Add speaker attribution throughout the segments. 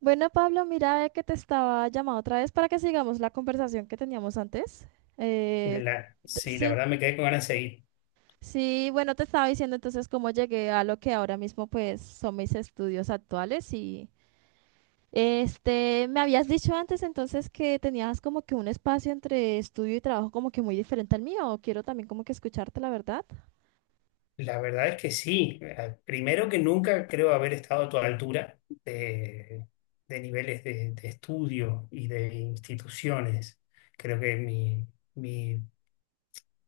Speaker 1: Bueno, Pablo, mira que te estaba llamando otra vez para que sigamos la conversación que teníamos antes. Eh,
Speaker 2: La-
Speaker 1: t-
Speaker 2: sí, la
Speaker 1: sí,
Speaker 2: verdad me quedé con ganas de seguir.
Speaker 1: sí, bueno, te estaba diciendo entonces cómo llegué a lo que ahora mismo pues son mis estudios actuales y me habías dicho antes entonces que tenías como que un espacio entre estudio y trabajo como que muy diferente al mío. Quiero también como que escucharte la verdad.
Speaker 2: La verdad es que sí. Primero que nunca creo haber estado a tu altura de niveles de estudio y de instituciones. Creo que mi,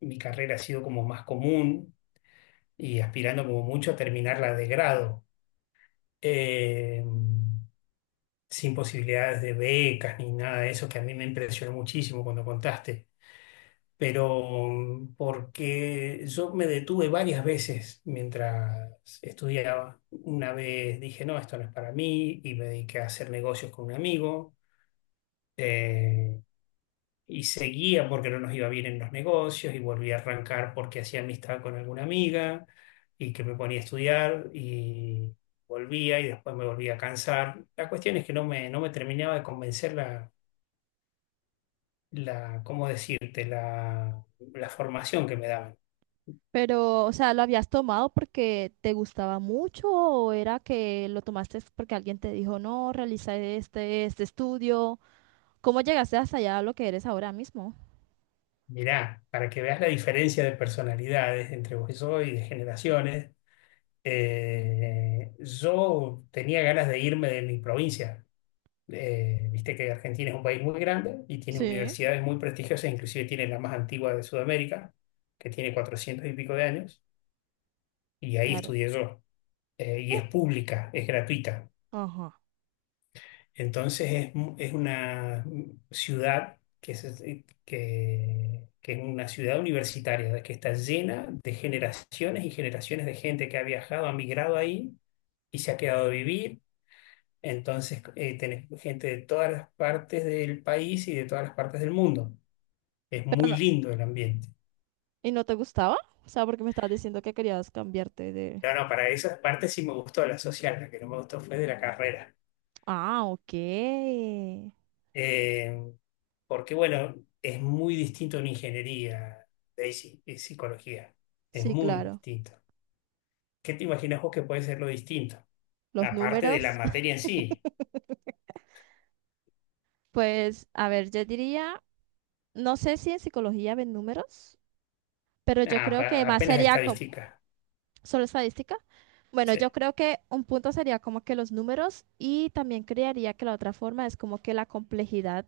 Speaker 2: mi carrera ha sido como más común y aspirando como mucho a terminarla de grado. Eh, sin posibilidades de becas ni nada de eso, que a mí me impresionó muchísimo cuando contaste. Pero porque yo me detuve varias veces mientras estudiaba. Una vez dije, no, esto no es para mí, y me dediqué a hacer negocios con un amigo, eh, y seguía porque no nos iba bien en los negocios, y volví a arrancar porque hacía amistad con alguna amiga, y que me ponía a estudiar, y volvía, y después me volvía a cansar. La cuestión es que no me terminaba de convencer ¿cómo decirte?, la formación que me daban.
Speaker 1: Pero, o sea, ¿lo habías tomado porque te gustaba mucho o era que lo tomaste porque alguien te dijo, no, realiza este estudio? ¿Cómo llegaste hasta allá a lo que eres ahora mismo?
Speaker 2: Mirá, para que veas la diferencia de personalidades entre vos y yo y de generaciones. Yo tenía ganas de irme de mi provincia. Viste que Argentina es un país muy grande y tiene
Speaker 1: Sí,
Speaker 2: universidades muy prestigiosas, inclusive tiene la más antigua de Sudamérica, que tiene 400 y pico de años, y ahí
Speaker 1: claro.
Speaker 2: estudié yo. Y
Speaker 1: Ah,
Speaker 2: es pública, es gratuita.
Speaker 1: ajá.
Speaker 2: Entonces es, es una ciudad que es, que es una ciudad universitaria, que está llena de generaciones y generaciones de gente que ha viajado, ha migrado ahí y se ha quedado a vivir. Entonces tenés gente de todas las partes del país y de todas las partes del mundo. Es
Speaker 1: Pero
Speaker 2: muy
Speaker 1: no,
Speaker 2: lindo el ambiente.
Speaker 1: ¿y no te gustaba? O sea, porque me estabas diciendo que querías cambiarte de.
Speaker 2: No, no, para esas partes sí me gustó la social, la que no me gustó fue de la carrera.
Speaker 1: Ah, ok.
Speaker 2: Eh, porque bueno, es muy distinto a una ingeniería, Daisy, y psicología. Es
Speaker 1: Sí,
Speaker 2: muy
Speaker 1: claro.
Speaker 2: distinto. ¿Qué te imaginas vos que puede ser lo distinto?
Speaker 1: Los
Speaker 2: Aparte de la
Speaker 1: números.
Speaker 2: materia en sí,
Speaker 1: Pues, a ver, yo diría, no sé si en psicología ven números, pero yo creo que más
Speaker 2: Apenas
Speaker 1: sería como
Speaker 2: estadística.
Speaker 1: solo estadística. Bueno, yo
Speaker 2: Sí,
Speaker 1: creo que un punto sería como que los números y también creería que la otra forma es como que la complejidad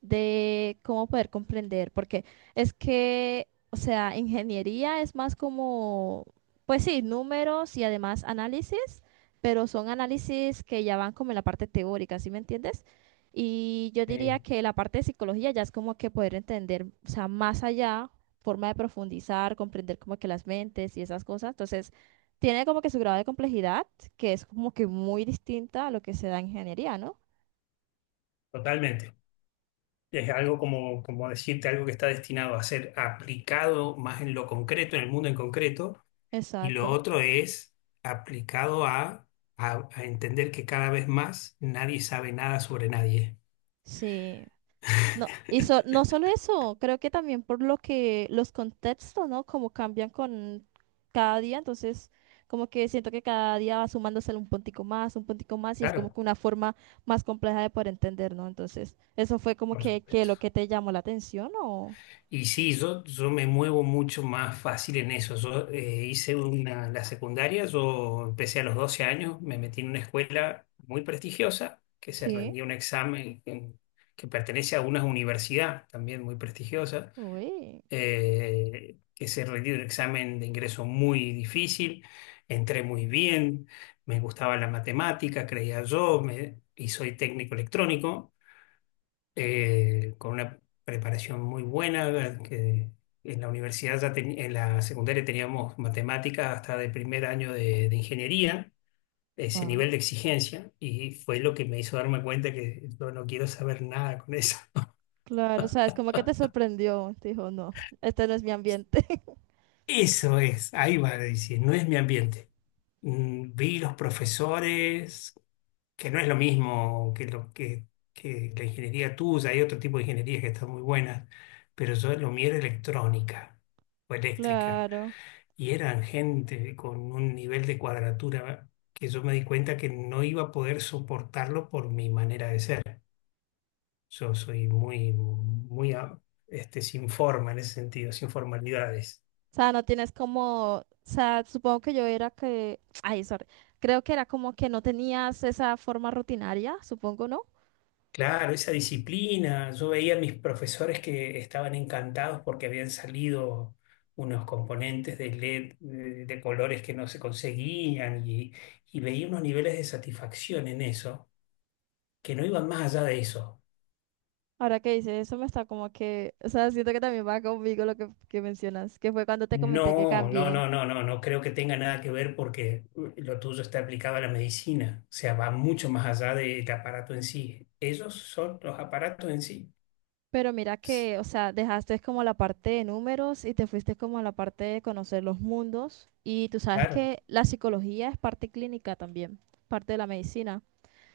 Speaker 1: de cómo poder comprender, porque es que, o sea, ingeniería es más como, pues sí, números y además análisis, pero son análisis que ya van como en la parte teórica, ¿sí me entiendes? Y yo diría
Speaker 2: eh,
Speaker 1: que la parte de psicología ya es como que poder entender, o sea, más allá, forma de profundizar, comprender como que las mentes y esas cosas. Entonces, tiene como que su grado de complejidad, que es como que muy distinta a lo que se da en ingeniería, ¿no?
Speaker 2: totalmente. Es algo como, como decirte algo que está destinado a ser aplicado más en lo concreto, en el mundo en concreto, y lo
Speaker 1: Exacto.
Speaker 2: otro es aplicado a, a entender que cada vez más nadie sabe nada sobre nadie.
Speaker 1: Sí. No solo eso, creo que también por lo que los contextos, ¿no? Como cambian con cada día, entonces como que siento que cada día va sumándose un puntico más, y es como
Speaker 2: Claro.
Speaker 1: que una forma más compleja de poder entender, ¿no? Entonces, eso fue como
Speaker 2: Por
Speaker 1: que
Speaker 2: supuesto.
Speaker 1: lo que te llamó la atención, ¿o?
Speaker 2: Y sí, yo me muevo mucho más fácil en eso. Yo hice una, la secundaria, yo empecé a los 12 años, me metí en una escuela muy prestigiosa, que se
Speaker 1: Sí,
Speaker 2: rendía un examen que pertenece a una universidad también muy prestigiosa,
Speaker 1: uy,
Speaker 2: que se rendía un examen de ingreso muy difícil, entré muy bien, me gustaba la matemática, creía yo, y soy técnico electrónico. Con una preparación muy buena, que en la universidad ya en la secundaria teníamos matemáticas hasta de primer año de ingeniería, ese
Speaker 1: va.
Speaker 2: nivel de exigencia, y fue lo que me hizo darme cuenta que yo no quiero saber nada con eso.
Speaker 1: Claro, o sea, es como que te sorprendió, te dijo, no, este no es mi ambiente.
Speaker 2: Eso es, ahí va, a decir, no es mi ambiente. Vi los profesores, que no es lo mismo que que la ingeniería tuya, hay otro tipo de ingenierías que están muy buenas, pero yo lo mío era electrónica o eléctrica.
Speaker 1: Claro.
Speaker 2: Y eran gente con un nivel de cuadratura que yo me di cuenta que no iba a poder soportarlo por mi manera de ser. Yo soy muy sin forma en ese sentido, sin formalidades.
Speaker 1: O sea, no tienes como, o sea, supongo que yo era que, ay, sorry, creo que era como que no tenías esa forma rutinaria, supongo, ¿no?
Speaker 2: Claro, esa disciplina. Yo veía a mis profesores que estaban encantados porque habían salido unos componentes de LED de colores que no se conseguían, y veía unos niveles de satisfacción en eso que no iban más allá de eso.
Speaker 1: Ahora que dices eso me está como que, o sea, siento que también va conmigo lo que mencionas, que fue cuando te comenté que
Speaker 2: No, no,
Speaker 1: cambié.
Speaker 2: no, no, no, no creo que tenga nada que ver porque lo tuyo está aplicado a la medicina, o sea, va mucho más allá del aparato en sí. Ellos son los aparatos en sí.
Speaker 1: Pero mira
Speaker 2: S-
Speaker 1: que, o sea, dejaste como la parte de números y te fuiste como a la parte de conocer los mundos. Y tú sabes
Speaker 2: Claro,
Speaker 1: que la psicología es parte clínica también, parte de la medicina.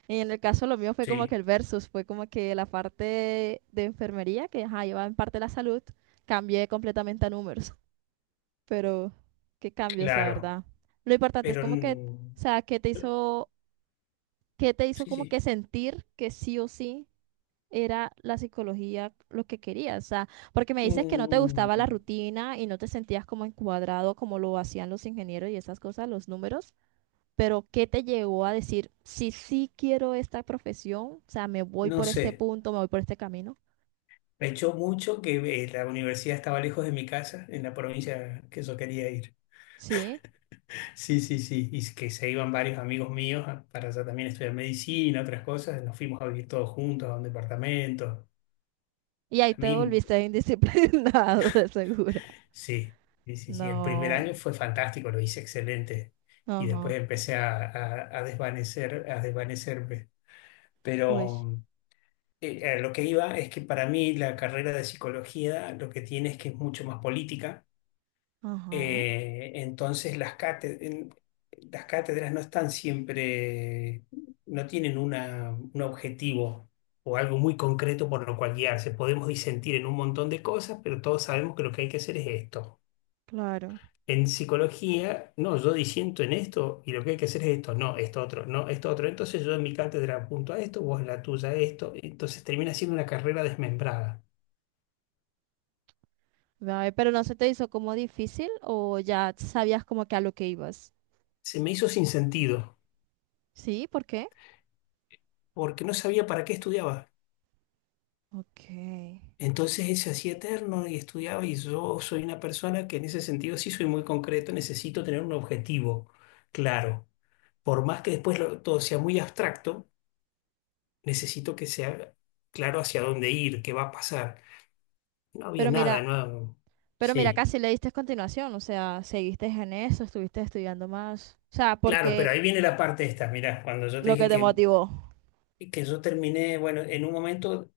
Speaker 1: Y en el caso lo mío fue como
Speaker 2: sí,
Speaker 1: que el versus, fue como que la parte de enfermería, que ajá, iba en parte de la salud, cambié completamente a números. Pero qué cambios, la
Speaker 2: claro,
Speaker 1: verdad. Lo importante es
Speaker 2: pero
Speaker 1: como que, o sea, qué te hizo
Speaker 2: sí,
Speaker 1: como
Speaker 2: sí.
Speaker 1: que sentir que sí o sí era la psicología lo que querías. O sea, porque me dices que no te gustaba
Speaker 2: Mm,
Speaker 1: la rutina y no te sentías como encuadrado como lo hacían los ingenieros y esas cosas, los números. Pero, ¿qué te llevó a decir, sí sí quiero esta profesión, o sea, me voy
Speaker 2: No
Speaker 1: por
Speaker 2: sé,
Speaker 1: este punto, me voy por este camino?
Speaker 2: me echó mucho que la universidad estaba lejos de mi casa, en la provincia que yo quería ir.
Speaker 1: Sí.
Speaker 2: Sí, sí, sí. Y que se iban varios amigos míos para allá también estudiar medicina, otras cosas. Nos fuimos a vivir todos juntos a un departamento.
Speaker 1: Y ahí
Speaker 2: A
Speaker 1: te
Speaker 2: mí,
Speaker 1: volviste indisciplinado, de segura.
Speaker 2: sí, sí, sí, sí. El primer
Speaker 1: No.
Speaker 2: año fue fantástico, lo hice excelente. Y después
Speaker 1: Ajá.
Speaker 2: empecé a, a desvanecer, a desvanecerme.
Speaker 1: Uy.
Speaker 2: Pero a lo que iba es que para mí la carrera de psicología lo que tiene es que es mucho más política.
Speaker 1: Ajá.
Speaker 2: Entonces las las cátedras no están siempre, no tienen un objetivo o algo muy concreto por lo cual guiarse. Podemos disentir en un montón de cosas, pero todos sabemos que lo que hay que hacer es esto.
Speaker 1: Claro.
Speaker 2: En psicología, no, yo disiento en esto y lo que hay que hacer es esto, no, esto otro, no, esto otro. Entonces yo en mi cátedra apunto a esto, vos en la tuya a esto. Entonces termina siendo una carrera desmembrada.
Speaker 1: Ay, pero no se te hizo como difícil o ya sabías como que a lo que ibas.
Speaker 2: Se me hizo sin sentido,
Speaker 1: Sí, ¿por qué?
Speaker 2: porque no sabía para qué estudiaba.
Speaker 1: Ok.
Speaker 2: Entonces él se hacía eterno y estudiaba y yo soy una persona que en ese sentido sí soy muy concreto, necesito tener un objetivo claro. Por más que después todo sea muy abstracto, necesito que sea claro hacia dónde ir, qué va a pasar. No había
Speaker 1: Pero
Speaker 2: nada,
Speaker 1: mira,
Speaker 2: no.
Speaker 1: pero mira,
Speaker 2: Sí,
Speaker 1: casi le diste continuación, o sea, seguiste en eso, estuviste estudiando más. O sea,
Speaker 2: claro, pero
Speaker 1: porque
Speaker 2: ahí viene la parte esta, mirá, cuando yo te
Speaker 1: lo que
Speaker 2: dije
Speaker 1: te motivó.
Speaker 2: que yo terminé, bueno, en un momento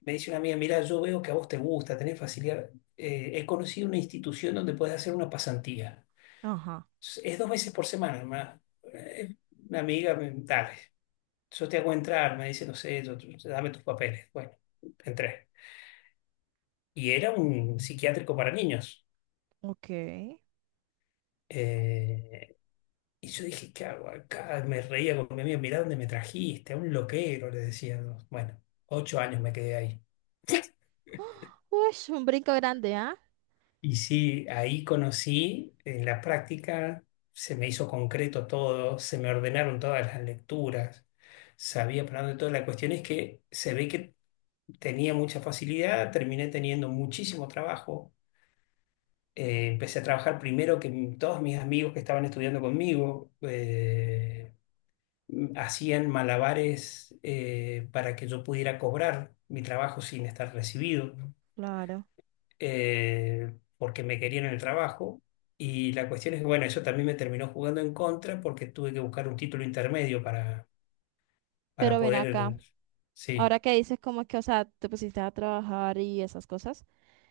Speaker 2: me dice una amiga, mirá, yo veo que a vos te gusta, tenés facilidad. He conocido una institución donde puedes hacer una pasantía.
Speaker 1: Ajá.
Speaker 2: Es dos veces por semana, hermana. Eh, Una amiga, dale, yo te hago entrar, me dice, no sé, dame tus papeles. Bueno, entré. Y era un psiquiátrico para niños.
Speaker 1: Ok, uy,
Speaker 2: Eh, y yo dije, ¿qué hago acá? Me reía con mi amigo, mirá dónde me trajiste, a un loquero, le decía. ¿No? Bueno, 8 años me quedé ahí.
Speaker 1: un brinco grande, ¿ah?
Speaker 2: Y sí, ahí conocí, en la práctica se me hizo concreto todo, se me ordenaron todas las lecturas, sabía para dónde todo. La cuestión es que se ve que tenía mucha facilidad, terminé teniendo muchísimo trabajo. Empecé a trabajar primero que todos mis amigos que estaban estudiando conmigo, hacían malabares para que yo pudiera cobrar mi trabajo sin estar recibido.
Speaker 1: Claro.
Speaker 2: Porque me querían en el trabajo. Y la cuestión es que, bueno, eso también me terminó jugando en contra porque tuve que buscar un título intermedio para
Speaker 1: Pero ven acá,
Speaker 2: poder, sí,
Speaker 1: ahora que dices como que, o sea, te pusiste a trabajar y esas cosas,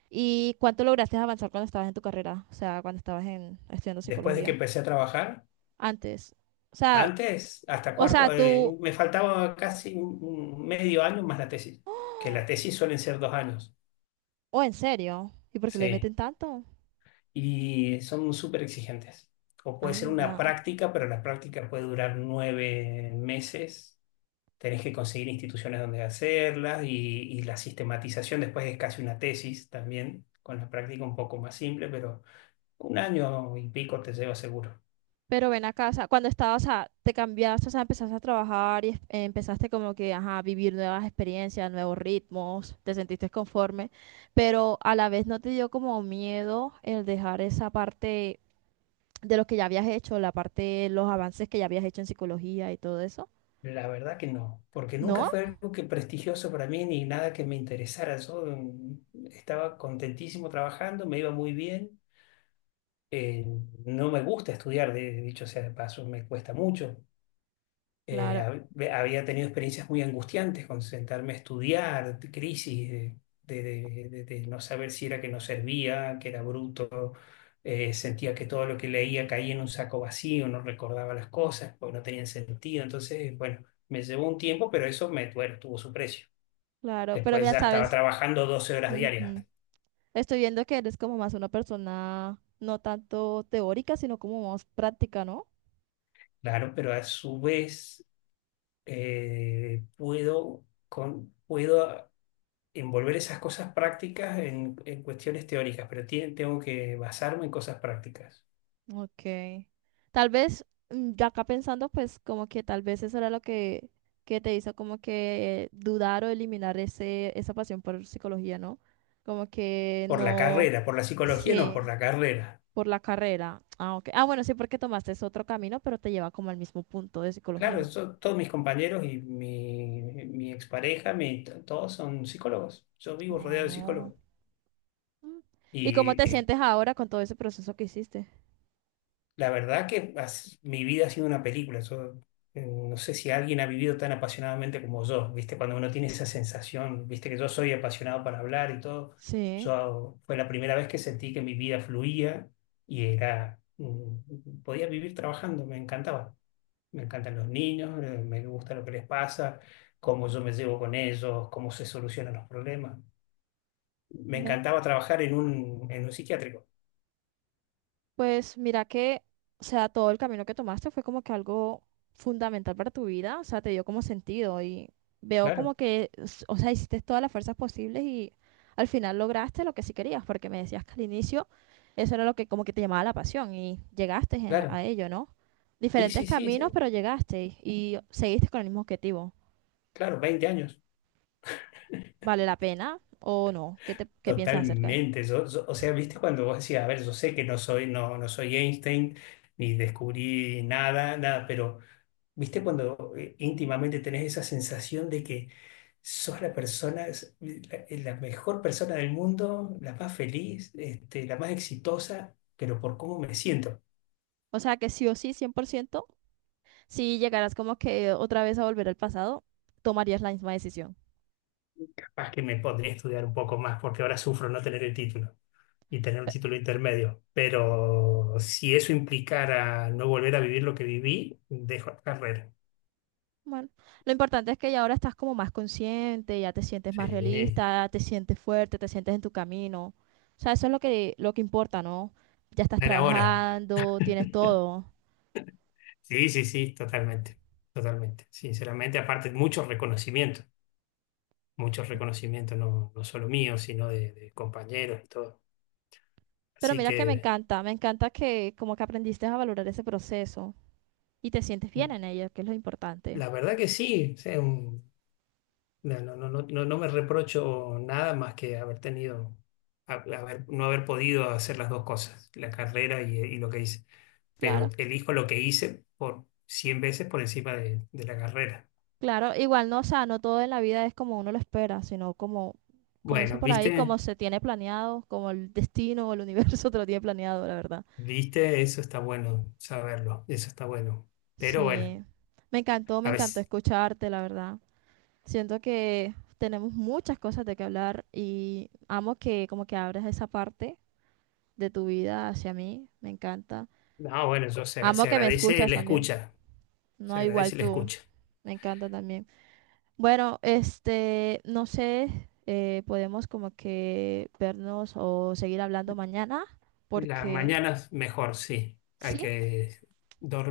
Speaker 1: ¿y cuánto lograste avanzar cuando estabas en tu carrera? O sea, cuando estabas en, estudiando
Speaker 2: después de que
Speaker 1: psicología,
Speaker 2: empecé a trabajar,
Speaker 1: antes. O sea,
Speaker 2: antes, hasta
Speaker 1: o sea,
Speaker 2: cuarto,
Speaker 1: tú,
Speaker 2: me faltaba casi un medio año más la tesis, que la tesis suelen ser dos años,
Speaker 1: o en serio, ¿y por qué le
Speaker 2: sí,
Speaker 1: meten tanto?
Speaker 2: y son súper exigentes. O puede ser una
Speaker 1: Anda.
Speaker 2: práctica, pero la práctica puede durar 9 meses, tenés que conseguir instituciones donde hacerlas, y la sistematización después es casi una tesis también, con la práctica un poco más simple, pero un año y pico te lleva seguro.
Speaker 1: Pero ven acá, o sea, cuando estabas, o sea, te cambiaste, o sea, empezaste a trabajar y empezaste como que, ajá, a vivir nuevas experiencias, nuevos ritmos, te sentiste conforme, pero a la vez no te dio como miedo el dejar esa parte de lo que ya habías hecho, la parte, los avances que ya habías hecho en psicología y todo eso.
Speaker 2: La verdad que no, porque nunca
Speaker 1: ¿No?
Speaker 2: fue algo que prestigioso para mí ni nada que me interesara. Yo estaba contentísimo trabajando, me iba muy bien. Eh, no me gusta estudiar, de, dicho sea de paso, me cuesta mucho.
Speaker 1: Claro,
Speaker 2: Había tenido experiencias muy angustiantes con sentarme a estudiar, crisis de no saber si era que no servía, que era bruto. Sentía que todo lo que leía caía en un saco vacío, no recordaba las cosas, porque no tenían sentido. Entonces, bueno, me llevó un tiempo, pero eso me, bueno, tuvo su precio.
Speaker 1: claro, pero
Speaker 2: Después
Speaker 1: mira,
Speaker 2: ya estaba
Speaker 1: sabes,
Speaker 2: trabajando 12 horas diarias,
Speaker 1: ujú. Estoy viendo que eres como más una persona no tanto teórica, sino como más práctica, ¿no?
Speaker 2: claro, pero a su vez puedo envolver esas cosas prácticas en cuestiones teóricas, pero tengo que basarme en cosas prácticas.
Speaker 1: Ok. Tal vez, ya acá pensando, pues como que tal vez eso era lo que te hizo como que dudar o eliminar esa pasión por psicología, ¿no? Como que
Speaker 2: Por la
Speaker 1: no,
Speaker 2: carrera, por la psicología, no, por
Speaker 1: sí,
Speaker 2: la carrera.
Speaker 1: por la carrera. Ah, ok. Ah, bueno, sí, porque tomaste ese otro camino, pero te lleva como al mismo punto de
Speaker 2: Claro,
Speaker 1: psicología.
Speaker 2: todos mis compañeros y mi expareja, todos son psicólogos. Yo vivo rodeado de
Speaker 1: Oh.
Speaker 2: psicólogos.
Speaker 1: Mm. ¿Y cómo te
Speaker 2: Y
Speaker 1: sientes ahora con todo ese proceso que hiciste?
Speaker 2: la verdad que mi vida ha sido una película. Yo, no sé si alguien ha vivido tan apasionadamente como yo, ¿viste? Cuando uno tiene esa sensación, ¿viste? Que yo soy apasionado para hablar y todo.
Speaker 1: Sí.
Speaker 2: Yo fue la primera vez que sentí que mi vida fluía y era, podía vivir trabajando, me encantaba. Me encantan los niños, me gusta lo que les pasa, cómo yo me llevo con ellos, cómo se solucionan los problemas. Me
Speaker 1: ¿Ve?
Speaker 2: encantaba trabajar en un psiquiátrico.
Speaker 1: Pues mira que, o sea, todo el camino que tomaste fue como que algo fundamental para tu vida, o sea, te dio como sentido y veo como
Speaker 2: Claro,
Speaker 1: que, o sea, hiciste todas las fuerzas posibles y al final lograste lo que sí querías, porque me decías que al inicio eso era lo que como que te llamaba la pasión y llegaste a
Speaker 2: claro.
Speaker 1: ello, ¿no?
Speaker 2: Sí,
Speaker 1: Diferentes
Speaker 2: sí, sí, sí.
Speaker 1: caminos, pero llegaste y seguiste con el mismo objetivo.
Speaker 2: Claro, 20 años.
Speaker 1: ¿Vale la pena o no? ¿Qué te, qué piensas acerca de?
Speaker 2: Totalmente. O sea, viste cuando vos decías, a ver, yo sé que no soy, no, no soy Einstein, ni descubrí nada, nada, pero viste cuando íntimamente tenés esa sensación de que sos la persona, la mejor persona del mundo, la más feliz, la más exitosa, pero por cómo me siento.
Speaker 1: O sea, que sí o sí, 100%. Si llegaras como que otra vez a volver al pasado, tomarías la misma decisión.
Speaker 2: Capaz que me podría estudiar un poco más, porque ahora sufro no tener el título y tener un
Speaker 1: Pe-
Speaker 2: título intermedio. Pero si eso implicara no volver a vivir lo que viví, dejo la carrera.
Speaker 1: Bueno, lo importante es que ya ahora estás como más consciente, ya te sientes más
Speaker 2: Sí,
Speaker 1: realista, te sientes fuerte, te sientes en tu camino. O sea, eso es lo que importa, ¿no? Ya estás
Speaker 2: dar ahora.
Speaker 1: trabajando, tienes todo.
Speaker 2: Sí, sí, sí, totalmente, totalmente. Sinceramente, aparte, muchos reconocimientos, no, no solo míos, sino de compañeros y todo.
Speaker 1: Pero
Speaker 2: Así
Speaker 1: mira que
Speaker 2: que,
Speaker 1: me encanta que como que aprendiste a valorar ese proceso y te sientes bien en ello, que es lo importante.
Speaker 2: la verdad que sí, o sea, no, no, no, no, no me reprocho nada más que haber tenido, no haber podido hacer las dos cosas, la carrera y lo que hice. Pero
Speaker 1: Claro.
Speaker 2: elijo lo que hice por 100 veces por encima de la carrera.
Speaker 1: Claro, igual no, o sea, no todo en la vida es como uno lo espera, sino como, como dicen
Speaker 2: Bueno,
Speaker 1: por ahí, como
Speaker 2: ¿viste?
Speaker 1: se tiene planeado, como el destino o el universo te lo tiene planeado, la verdad.
Speaker 2: ¿Viste? Eso está bueno saberlo, eso está bueno. Pero bueno,
Speaker 1: Sí, me
Speaker 2: a
Speaker 1: encantó
Speaker 2: veces,
Speaker 1: escucharte, la verdad. Siento que tenemos muchas cosas de qué hablar y amo que como que abres esa parte de tu vida hacia mí, me encanta.
Speaker 2: no, bueno,
Speaker 1: Amo
Speaker 2: se
Speaker 1: que me
Speaker 2: agradece
Speaker 1: escuchas
Speaker 2: la
Speaker 1: también,
Speaker 2: escucha, se
Speaker 1: no igual
Speaker 2: agradece la
Speaker 1: tú,
Speaker 2: escucha.
Speaker 1: me encanta también. Bueno, no sé, podemos como que vernos o seguir hablando mañana,
Speaker 2: La
Speaker 1: porque
Speaker 2: mañana es mejor, sí, hay
Speaker 1: sí,
Speaker 2: que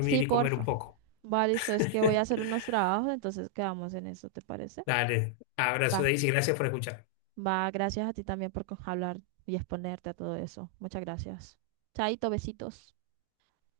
Speaker 1: sí,
Speaker 2: y comer un
Speaker 1: porfa.
Speaker 2: poco.
Speaker 1: Vale, listo, es que voy a hacer unos trabajos, entonces quedamos en eso, ¿te parece?
Speaker 2: Dale, abrazo
Speaker 1: Va,
Speaker 2: Daisy, gracias por escuchar.
Speaker 1: va, gracias a ti también por hablar y exponerte a todo eso. Muchas gracias. Chaito, besitos.